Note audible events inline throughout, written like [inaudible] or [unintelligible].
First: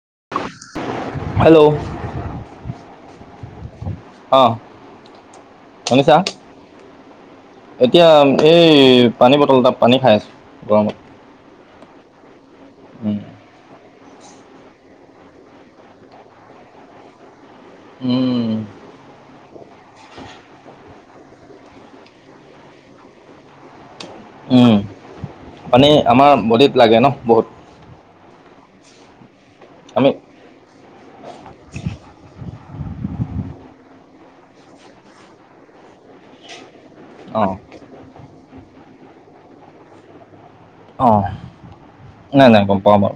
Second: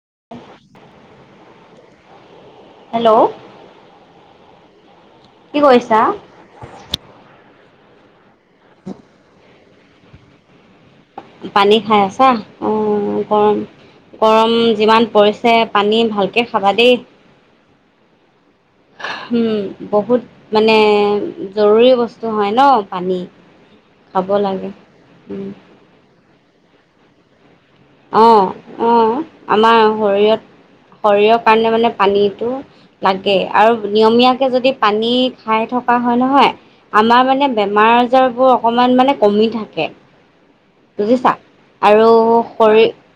[inaudible] Hello hello অহ কি কৰিছা? এতিয়া এই পানী বটল এটাত পানী খাই আছো গৰমত। পানী খাই আছা অ উম গৰম গৰম যিমান পৰিছে পানী ভালকে খাবা দেই। উম উ উম বহুত মানে জৰুৰী বস্তু হয় ন পানী খাব লাগে। বদিত লাগে ন বহুত। অ অ আমাৰ আমি শৰীৰত শৰীৰৰ কাৰণে মানে পানীটো লাগে আৰু নিয়মীয়াকে যদি পানী খাই থকা হয় নহয় আমাৰ মানে অঁ বেমাৰ আজাৰবোৰ অকমান মানে কমি থাকে। অঁ বুজিছা আৰু নাই গম পাও মই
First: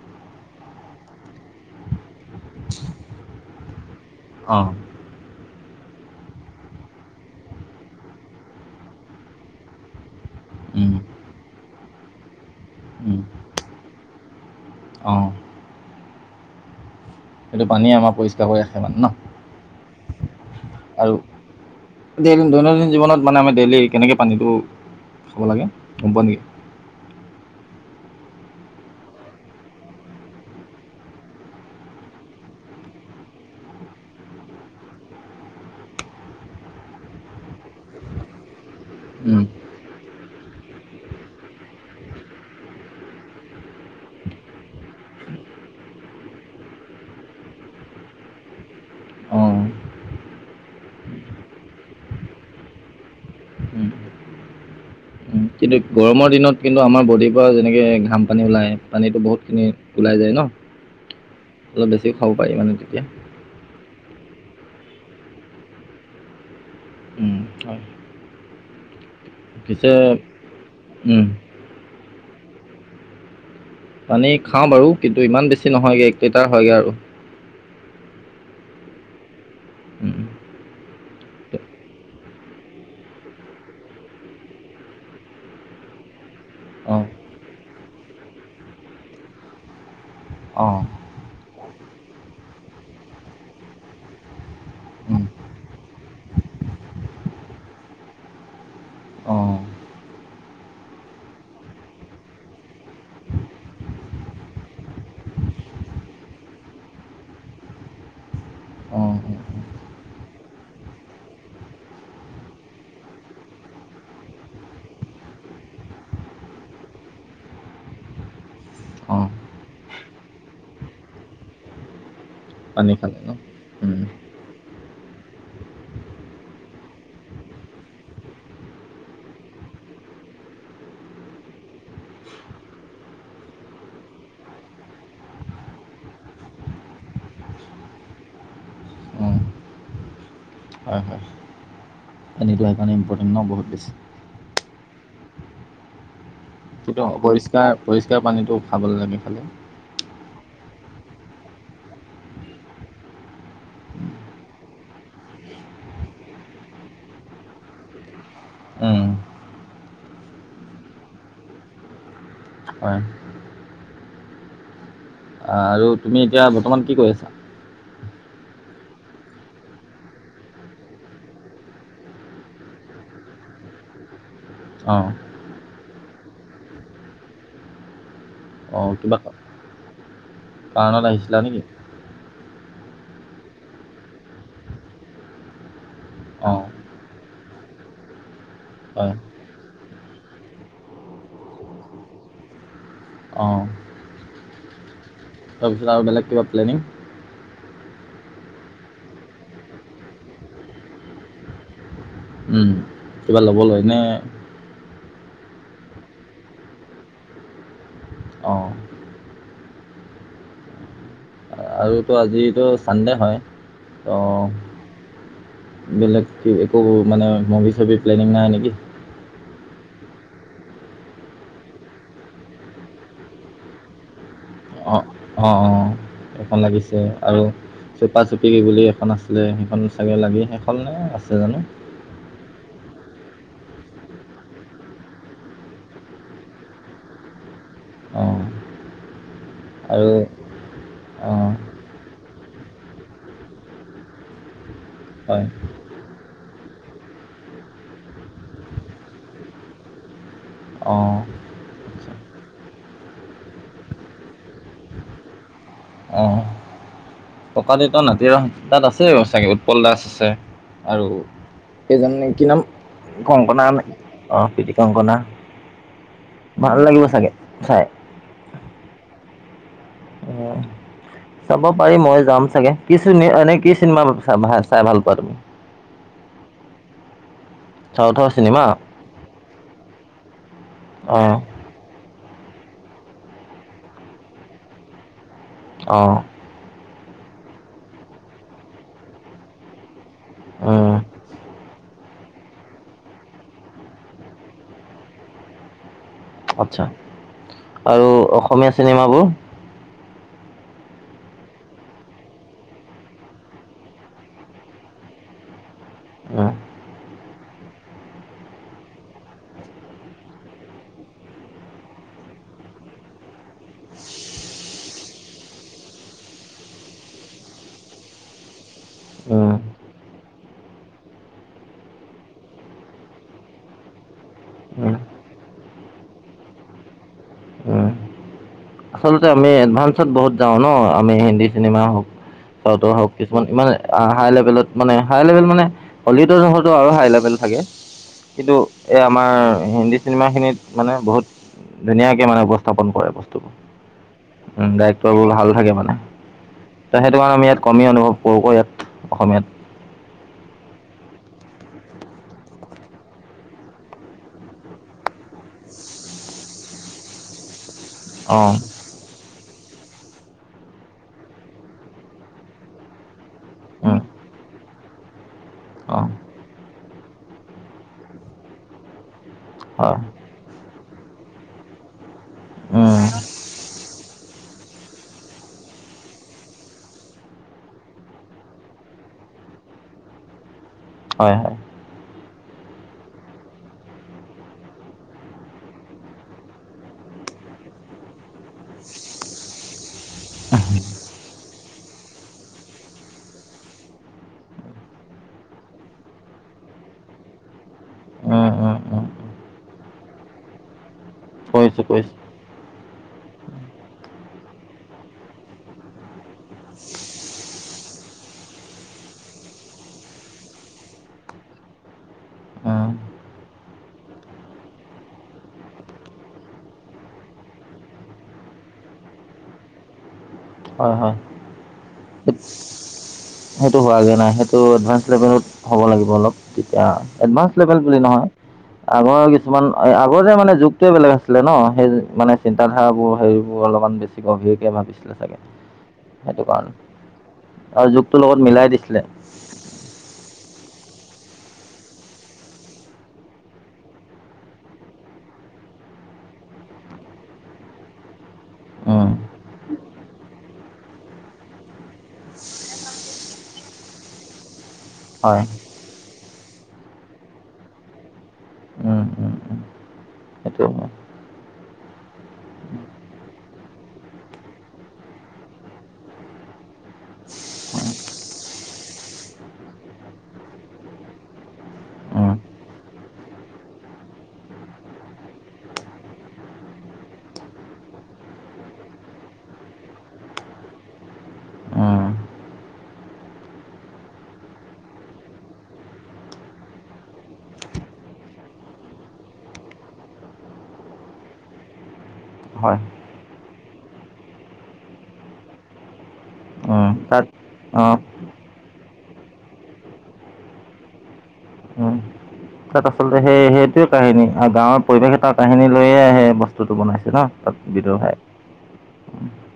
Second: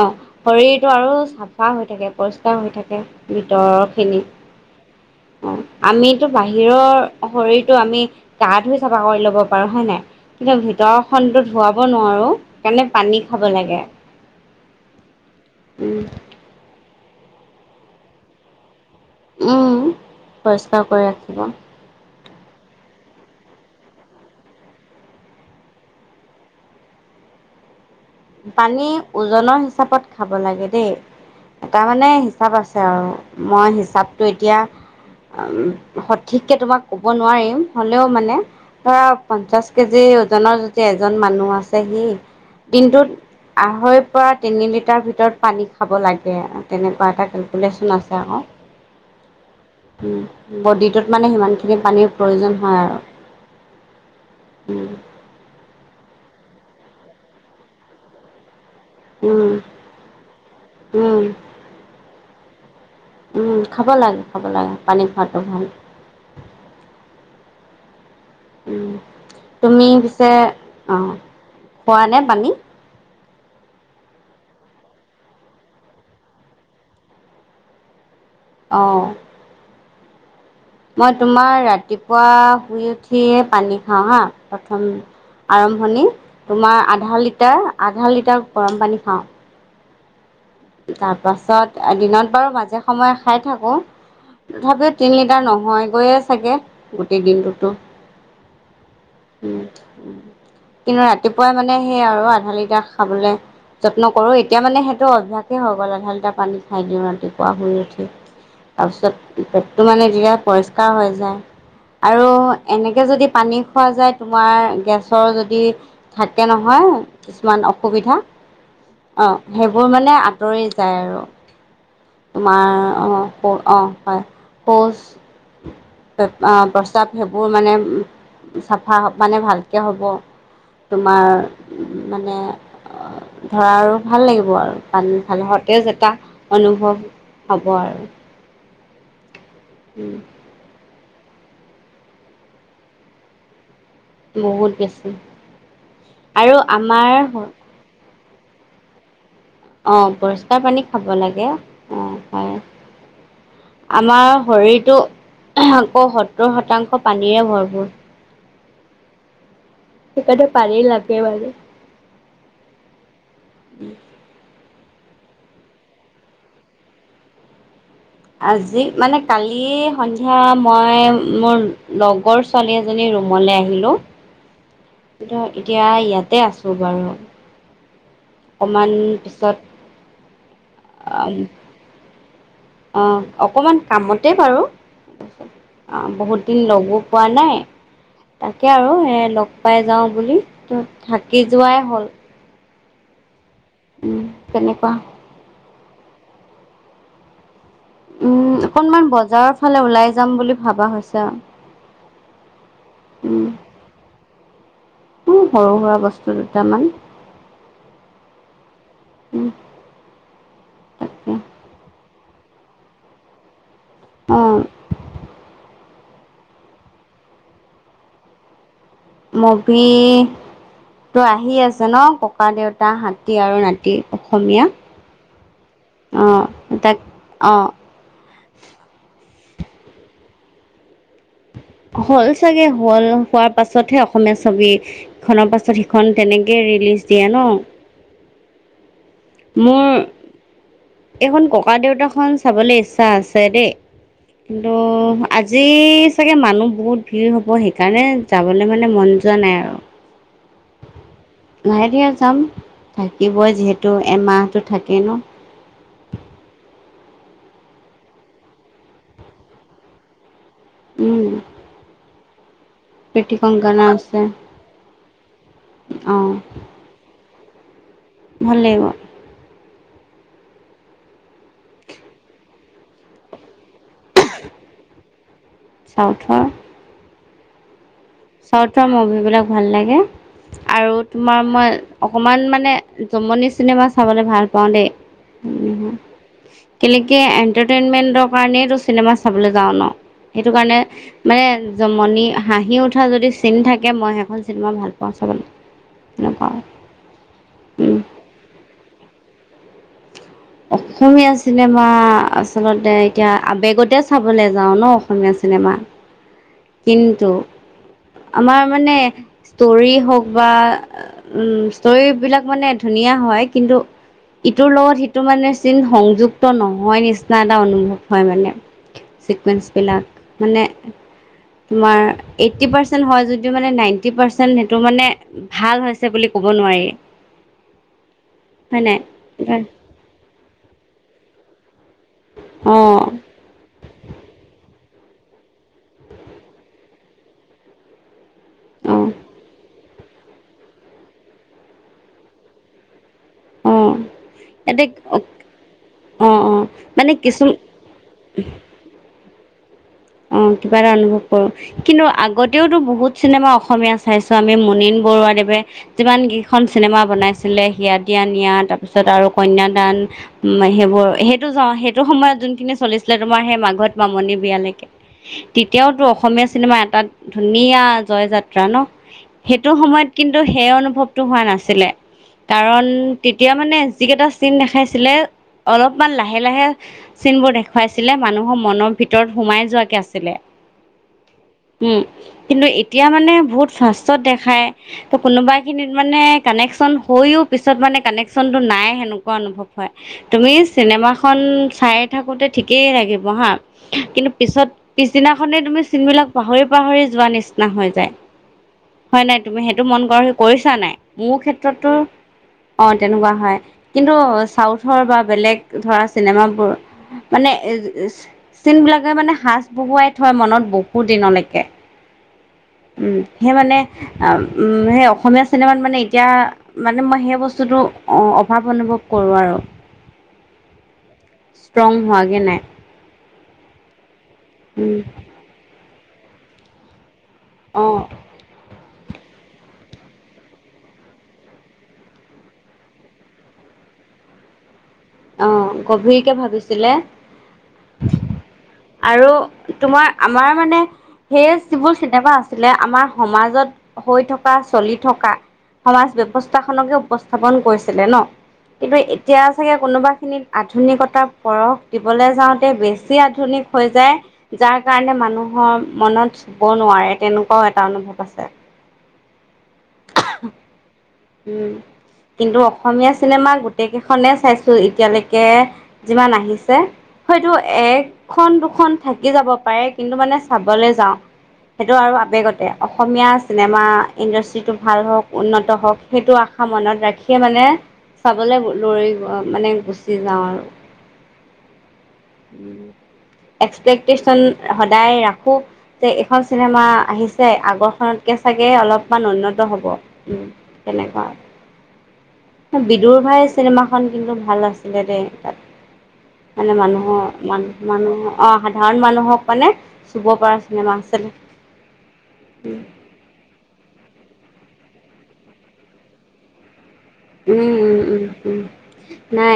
অঁ শৰীৰটো আৰু চাফা হৈ থাকে পৰিষ্কাৰ হৈ থাকে ভিতৰ তিনি অঁ অ আমিতো বাহিৰৰ শৰীৰটো আমি গা ধুই চাফা কৰি লব পাৰো হয়ে নাই? কিন্তু উম ভিতৰখনতো ধুৱাব নোৱাৰোঁ সেইকাৰণে উম পানী খাব লাগে। অঁ উম সেইটো পানীয়ে আমাৰ পৰিষ্কাৰ কৰে। উম পৰিষ্কাৰ কৰি আৰু ৰাখিব। ডেইলি দৈনন্দিন জীৱনত মানে আমি ডেইলি কেনেকে পানীটো খাব লাগে গম পোৱা নেকি? পানী ওজনৰ হিচাপত খাব লাগে দেই। এটা মানে হিচাপ আছে আৰু মই হিচাপটো এতিয়া সঠিক কে তোমাক কব নোৱাৰিম হ'লেও মানে ধৰা উম পঞ্চাশ কেজি, ওজনৰ যদি এজন মানুহ আছে সি দিনটোত আঢ়ৈৰ পৰা তিনি লিটাৰ ভিতৰত পানী খাব লাগে তেনেকোৱা এটা কেলকুলেশ্যন আছে আক অঁ চ বডিটোত মানে সিমানখিনি পানীৰ প্ৰয়োজন হয় আৰু উম উম উম কিন্তু গৰমৰ দিনত কিন্তু আমাৰ বডিৰ পৰা যেনেকে ঘাম পানী ওলাই পানীটো উম, বহুতখিনি ওলাই যায় ন উম, অলপ বেছি খাব পাৰি মানে তেতিয়া উম খাব লাগে। খাব লাগে পানী খোৱাটো ভাল উম, হয় তুমি পিছে অ উম, খোৱা নে পানী? পানী খাওঁ বাৰু কিন্তু ইমান বেছি নহয়গৈ এক লিটাৰ হয়গৈ আৰু অহ উম, উম। মই তোমাৰ ৰাতিপুৱা শুই উঠিয়ে পানী খাওঁ হা প্ৰথম আৰম্ভণি তোমাৰ অঁ আধা লিটাৰ আধা লিটাৰ গৰম পানী খাও। অঁ তাৰ পাছত দিনত বাৰু মাজে সময়ে খাই থাকো। তথাপিও তিনি উম, লিটাৰ নহয় গৈয়ে চাগে গোটেই দিনটোতো অঁ উম উম কিন্তু ৰাতিপুৱাই মানে সেইয়া আৰু আধালিতা খাবলে যত্ন কৰো এতিয়া মানে সেইটো অভ্যাসেই হৈ গ'ল আধা লিটাৰ পানী খাই দিওঁ ৰাতিপুৱা শুই উঠি। অঁ উম, তাৰপিছত উম, পেটটো মানে যৰা পৰিষ্কাৰ হৈ যায়। আৰু এনেকে যদি পানী খোৱা যায় তোমাৰ গেছৰ যদি থাকে নহয় কিছুমান অসুবিধা অ অঁ সেইবোৰ মানে আঁতৰি যায় আৰু তোমাৰ পানী অ খালে ন স অ উম, হয় পৌচ প্ৰস্তাৱ সেইবোৰ মানে চাফা মানে ভালকে হ'ব তোমাৰ মানে ধৰা আৰু ভাল লাগিব আৰু পানী ভাল সতেজ এটা অনুভৱ হ'ব আৰু। উম, উম। তেনেকোৱা কাৰণে ইম্পৰ্টেণ্ট ন বহুত বেছি বহুত বেছি আৰু আমাৰ। তেতিয়াৰ পানীটো খাবলে লাগে খালে অ পৰিষ্কাৰ পানী খাব লাগে অ হয় আমাৰ শৰীৰটো আকৌ সত্তৰ শতাংশ পানীৰে ভৰপূৰ উম সেইকাৰণে পানী লাগে মানে হয় আৰু তুমি এতিয়া বৰ্তমান কি কৰি আছা আজি মানে কালি সন্ধিয়া মই মোৰ লগৰ ছোৱালী এজনীৰ ৰুমলে আহিলো অঁ এতিয়া ইয়াতে আছো বাৰু অঁ অকণমান কিবা পিছত কাৰণত অ আহিছিলা নেকি অ অকমান কামতে বাৰু। বহুত দিন অঁ লগো পোৱা নাই। তাকে আৰু হয় এ লগ পাই যাওঁ বুলি থাকি যোৱাই হ'ল। অঁ উম কেনেকুৱা। তাৰপিছত আৰু বেলেগ কিবা প্লেনিং উম অকনমান বজাৰৰ ফালে ওলাই যাম বুলি ভাবা হৈছে আৰু। উম, কিবা ল'ব লয় নে উম সৰু সুৰা বস্তু দুটামান অঁ উম উম আৰুতো আজিতো ছানডে' হয় অ', ত' বেলেগ একো মানে মুভি চভি প্লেনিং নাই নেকি মভি তই আহি আছে ন ককা দেউতা হাতী আৰু নাতি অসমীয়া অ অ, অ', এইখন তাক লাগিছে আৰু অ', চুপা চুপি কি বুলি এখন আছে সেইখন চাগে লাগে আছেনে সেইখন চাগে আছে জানো হল চাগে হল হোৱাৰ পাছতহে অসমীয়া ছবি খনৰ পাছত সিখন তেনেকে ৰিলিজ দিয়ে ন অঁ মোৰ। আৰু এইখন অঁ ককা দেউতাখন চাবলৈ ইচ্ছা আছে দেই। কিন্তু হয় আজি চাগে মানুহ বহুত ভিৰ হব সেইকাৰণে যাবলৈ মানে মন। যোৱা নাই আৰু। অ নাই দিয়া যাম থাকিবই যিহেতু এমাহটো থাকে ন। অঁ ককা দেউতা নাতি আৰু হাতী তাত আছে চাগে উৎপল দাস আছে আৰু উম সেইজন প্ৰীতি কংকনা আছে অ প্ৰীতি কংকনা অ ভাল লাগিব চাগে। হয় ভাল লাগিব উম চাব পাৰি মই যাম চাগে কি চ এনে কি চিনেমা চাই ভালপোৱা তুমি চাওথৰ চাউথৰ চিনেমা চউথৰ মুভি বিলাক ভাল লাগে আৰু অ তোমাৰ মই অকমান মানে জমনি চিনেমা চাবলৈ ভাল পাওঁ দেই। অ কেনেকে এণ্টাৰটেইনমেন্টৰ কাৰণেইটো চিনেমা চাবলৈ যাওঁ ন সেইটো কাৰণে উম মানে জমনি হাঁহি উঠি কথা যদি চিনি থাকে মই সেইখন চিনেমা ভাল পাওঁ চাবলে। আচ্ছা আৰু অসমীয়া চিনেমাবোৰ অসমীয়া চিনেমা আচলতে এতিয়া আবেগতে চাবলে যাও ন অসমীয়া চিনেমা উম কিন্তু আমাৰ মানে ষ্টৰি হওক বা উম ষ্টৰি বিলাক মানে ধুনীয়া ধুনীয়া হয় কিন্তু ইটোৰ লগত সিটো মানে চিন সংযুক্ত নহয় নিচিনা এটা অনুভৱ হয় মানে। উম চিকুৱেঞ্চবিলাক মানে তোমাৰ এইটি পাৰ্চেন্ত হয় যদিও মানে নাইন্তি পাৰ্চেন্ত সেইটো উম মানে ভাল হৈছে বুলি কব নোৱাৰি। উম হয় নাই আচলতে আমি এডভান্সত বহুত যাওঁ ন আমি হিন্দী চিনেমা হওক চাতৰ অঁ হওক কিছুমান ইমান হাই লেভেলত মানে হাই লেভেল মানে হলিউডৰ জহৰটো আৰু হাই লেভেল থাকে। কিন্তু এ অঁ আমাৰ হিন্দী চিনেমা খিনিত মানে বহুত ধুনীয়াকে মানে উপস্থাপন কৰে মানে। উম্। উ ডাইক্টৰ বোৰ ভাল থাকে মানে অ', ত মানে সেইটো কাৰণে কিছুম আমি ইয়াত কমি অনুভৱ কৰো ক ইয়াত। অসমীয়াত। অ কিবা এটা অনুভৱ কৰো কিন্তু আগতেওতো বহুত চিনেমা অসমীয়া চাইছো আমি মুনিন বৰুৱাদেৱে যিমান কেইখন চিনেমা বনাইছিলে সিয় দিয়া নিয়া অঁ তাৰপিছত আৰু কন্যাদান সেইবোৰ সেইটো সেইটো সময়ত যোনখিনি চলিছিলে তোমাৰ সেই মাঘত উম, মামনী বিয়ালৈকে অঁ তেতিয়াওতটো অসমীয়া চিনেমা এটা ধুনীয়া জয় যাত্ৰা ন। সেইটো হয় সময়ত কিন্তু সেই অনুভৱটো হোৱা নাছিলে। কাৰণ উম, তেতিয়া মানে যিকেইটা চিন দেখাইছিলে অলপমান লাহে লাহে চিন বোৰ দেখুৱাইছিলে মানুহৰ মনৰ ভিতৰত সোমাই যোৱা কে আছিলে। হয় হয়। উম। কিন্তু এতিয়া মানে বহুত ফাষ্টত দেখায় ত কোনোবা খিনিত মানে কানেকচন হৈও পিছত মানে কানেকনটো নাই সেনেকুৱা অনুভৱ হয়। তুমি চিনেমাখন চাই থাকোতে ঠিকেই লাগিব হা কিন্তু পিছত পিছদিনাখনেই তুমি চিনবিলাক পাহৰি পাহৰি যোৱা নিচিনা হৈ যায়। উম, উম, উম, উম। হয় নাই তুমি সেইটো মন কৰ সি কৰিছা নাই মোৰ কৰিছোঁ ক্ষেত্ৰতো কৰিছোঁ অ তেনেকুৱা হয় কিন্তু চাউথৰ বা বেলেগ ধৰা চিনেমাবোৰ মানে এ চিন বিলাকে মানে স বহুৱাই থয় মনত বহুত দিনলৈকে। অ। উম্ সেই মানে সেই অসমীয়া চিনেমাত মানে এতিয়া মানে মই সেই বস্তুটো অ অভাৱ অনুভৱ কৰোঁ আৰু। হয় হয় ষ্ট্ৰং হোৱাগে সেই- নাই। সেইটো হোৱাগে নাই সেইটো উম এডভান্স লেভেলত হ'ব লাগিব, অলপ তেতিয়া এডভান্স লেভেল অ বুলি নহয় আগৰ কিছুমান আগৰ যে মানে যুগটোৱে বেলেগ আছিলে ন, সেই মানে চিন্ত ধাৰাাবোৰ হেৰিবোৰ অলপ বেচি গভীৰকে ভাবিছে অ গভীৰকে ভাবিছিলে। আৰু যুগটোৰ লগত মিলাই দিছিলে আৰু তোমাৰ আমাৰ মানে সেই যিবোৰ চিনেমা আছিলে, আমাৰ সমাজত হৈ থকা চলি থকা সমাজ ব্যৱস্থা খনকে উপস্থাপন কৰিছিলে ন, কিন্তু উম, এতিয়া চাগে কোনোবা খিনিত আধুনিকতাৰ পৰশ দিবলে যাওঁতে বেছি আধুনিক হৈ যায় যাৰ কাৰণে হয় মানুহৰ মনত চুব নোৱাৰে তেনেকুৱাও এটা অনুভৱ আছে সেইটোয়ে উম কিন্তু অসমীয়া চিনেমা গোটেই কেইখনে চাই তোৰ এতিয়ালৈকে যিমান আহিছে হয়টো এখন দুখন থাকি যাব পাৰে কিন্তু মানে চাবলৈ যাওঁ সেইটো আৰু উম, আৱেগতে অসমীয়া চিনেমা ইণ্ডাষ্ট্ৰিটো ভাল হওঁক উন্নত হওঁক সেইটো আশা সামনত ৰাখি মানে চাবলৈ দৌৰি গ মানে গুচি যাওঁ আৰু উম, উ এক্সপেক্টেশচন সদায় ৰাখো যে এইখন চিনেমা আহিছে আগৰখনত চাগে অলপমান উন্নত হ'ব উ তেনেকুৱা হয়। বিদুৰ ভাইৰ চিনেমাখন কিন্তু ভাল আছিলে দেই তাত মানে উম, তাত মানুহৰ মান অ', মানুহ আহ সাধাৰণ মানুহক মানে চুব পৰা চিনেমা আছিলে উম তাত আচলতে সেই সেইটোৱে কাহিনী, আৰু গাঁৱৰ পৰিৱেশ এটা কাহিনী লৈয়ে সে বস্তুটো বনাইছে ন তাত উম বিদুৰ উম ভাই। উম উম নাই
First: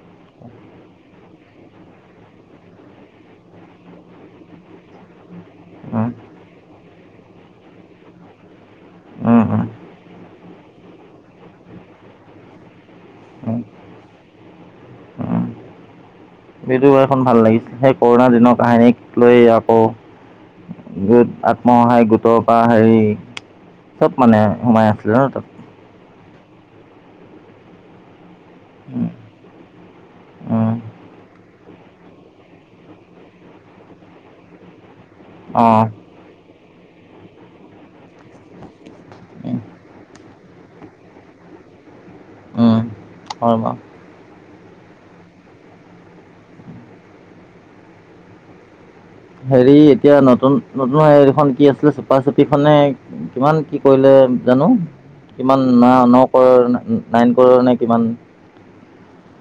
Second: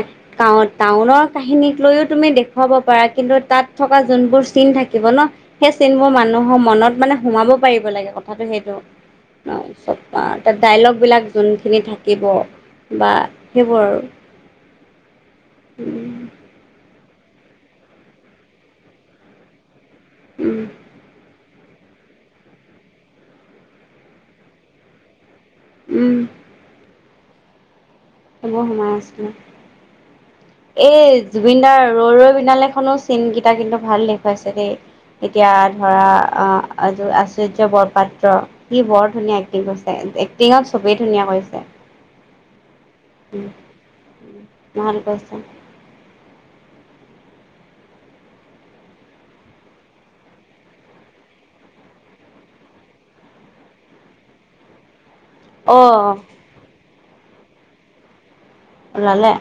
টাউনৰ কাহিনীক লৈও তুমি দেখুৱাব পাৰা কিন্তু তাত থকা যোনবোৰ চিন থাকিব ন, সেই উম, চিনবোৰ মানুহৰ মনত মানে সোমাব পাৰিব লাগে কথাটো সেইটো উম, উম, চ ডাইলগ বিলাক যোনখিনি থাকিব বা উম, সেইবোৰ আৰু উ বিদূৰ ভাই খন ভাল লাগিছিল, সেই কৰোণাৰ দিনৰ কাহিনীক লৈ আকৌ উম গোট আত আত্মসহায়ক গোটৰ পৰা হেৰি চব মানে সোমাই আছিলে ন তাত উম সেইবোৰ সোমাই উম, আছে। উম, এই জুবিনদাৰ ৰৈ ৰৈ বিনালে খনৰ চিনকেইটা কিন্তু ভাল দেখুৱাইছে দেই। এতিয়া অ', ধৰা অহ আৰু আশ্চৰ্য্য বৰপাত্ৰ সি বৰ ধুনীয়া উম, এক্টিং কৰিছে, এক্টিঙক চবেই ধুনীয়া কৰিছে উম, উম হয় বাৰু। ভাল ক হেৰি এতিয়া নতুন নতুন হেৰিখনন কি আছিলে চুপা চুপিখনে কিমান কি কৰিলে জানো কিমান ন অ' নকৰ নাইন কৰ নে কিমান উলালে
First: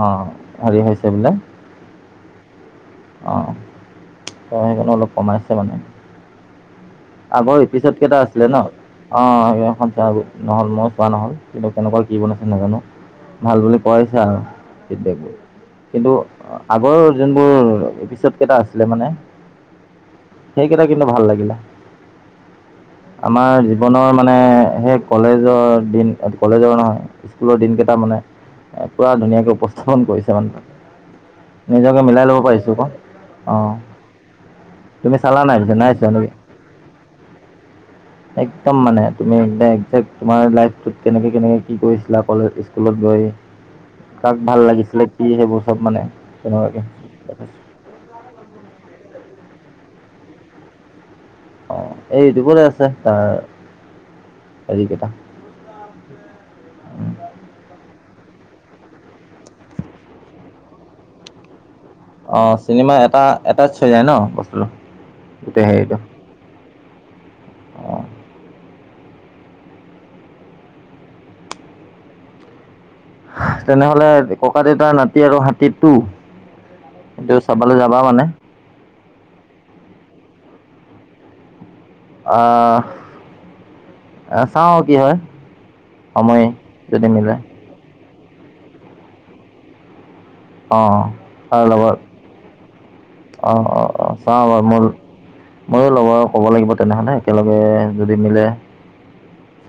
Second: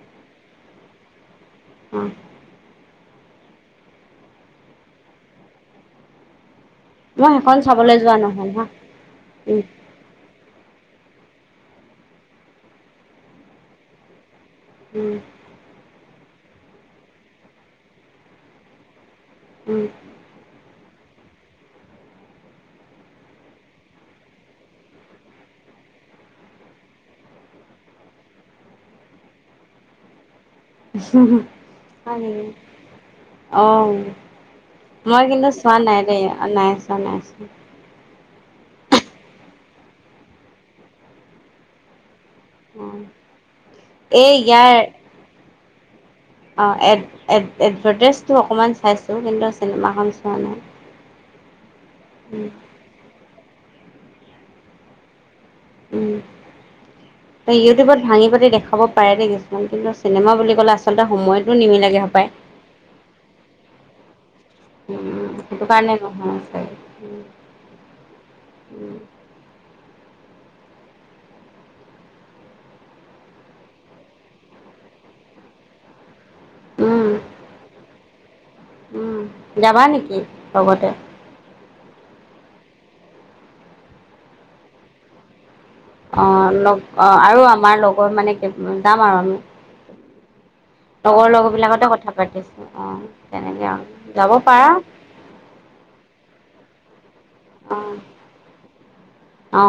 অহ হেৰি হৈছে বোলে উম অহ সেইকাৰণে অলপ কমাই আছে মানে। মই সেইখন আগৰ এপিছত চাবলৈ যোৱা কেইটা আছিলে নহ'ল ন? হা অ [unintelligible] উম, সখনোৰ নহ'ল মই চোৱা নহ'ল কিন্তু কেনেকুৱা কি বনাইছে নাজানো ভাল বুলি কোৱা হৈছে আৰু। কিন্তু আগৰ যোনবোৰ এপিচড কেইটা আছিলে মানে উম সেইকেইটা কিন্তু ভাল লাগিলে [unintelligible] আমাৰ জীৱনৰ মানে সেই কলেজৰ দিন কলেজৰ নহয় স্কুলৰ দিনকেইটা মানে এ পোৰা ধুনীয়াকে উপস্থাপন কৰিছে মানে হুম নিজকে হয় মিলাই ল'ব নেকি পাৰিছোঁ আকৌ অঁ অহ তুমি মই চালা কিন্তু চোৱা পিছে নাই দেই, নেকি নাই চোৱা নাই চোৱা একদম মানে তুমি একজেক্ট তোমাৰ লাইত কেনেকে কেনেকে কি কৰিছিলা কলেজ অ' স্কুলত গৈ এই কাক ভাল লাগিছিলে কি সেইবোৰ চব মানে অঁহ তেনেকুৱাকৈ এড এড দেখাইছে এডভাৰটাইজটো অকণমান চাইছোঁ কিন্তু চিনেমাখন চোৱা নাই। অঁ এই উম, দিবলে আছে তাৰ হেৰি কেইটা উম ইউটিউবত ভাঙি পাতি দেখাব পাৰে দেই কিছুমান কিন্তু চিনেমা বুলি ক'লে আচলতে সময়তো নিমিলেগে হপায়। অহ চিনেমা এটা এটেচ হৈ যায় ন বস্তুটো উম, গোটেই দোকানে হেৰিটো অঁ তেনেহলে ককা দেউতাৰ নাতি আৰু হাতীটো টো উম, সেইটো চাবলৈ যাবা মানে। উম, যাবা নেকি লগতে। আ-আ চাও কি হয়। অ, সময় লগ অ, যদি মিলে আৰু আমাৰ লগৰ মানে যাম আৰু আমি। অঁ লগৰ- তাৰ লগৰবিলাকতে লগত কথা পাতিছো আ তেনেকে আৰু যাব পাৰা। ময়ো লগৰ ক'ব লাগিব তেনেহ'লে একেলগে অ', যদি মিলে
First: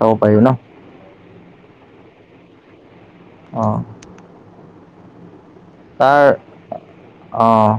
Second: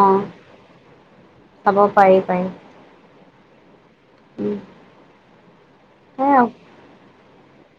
চাব পাৰি ন চাব পাৰি পাৰি অহ উম তাৰ সেয়া অহ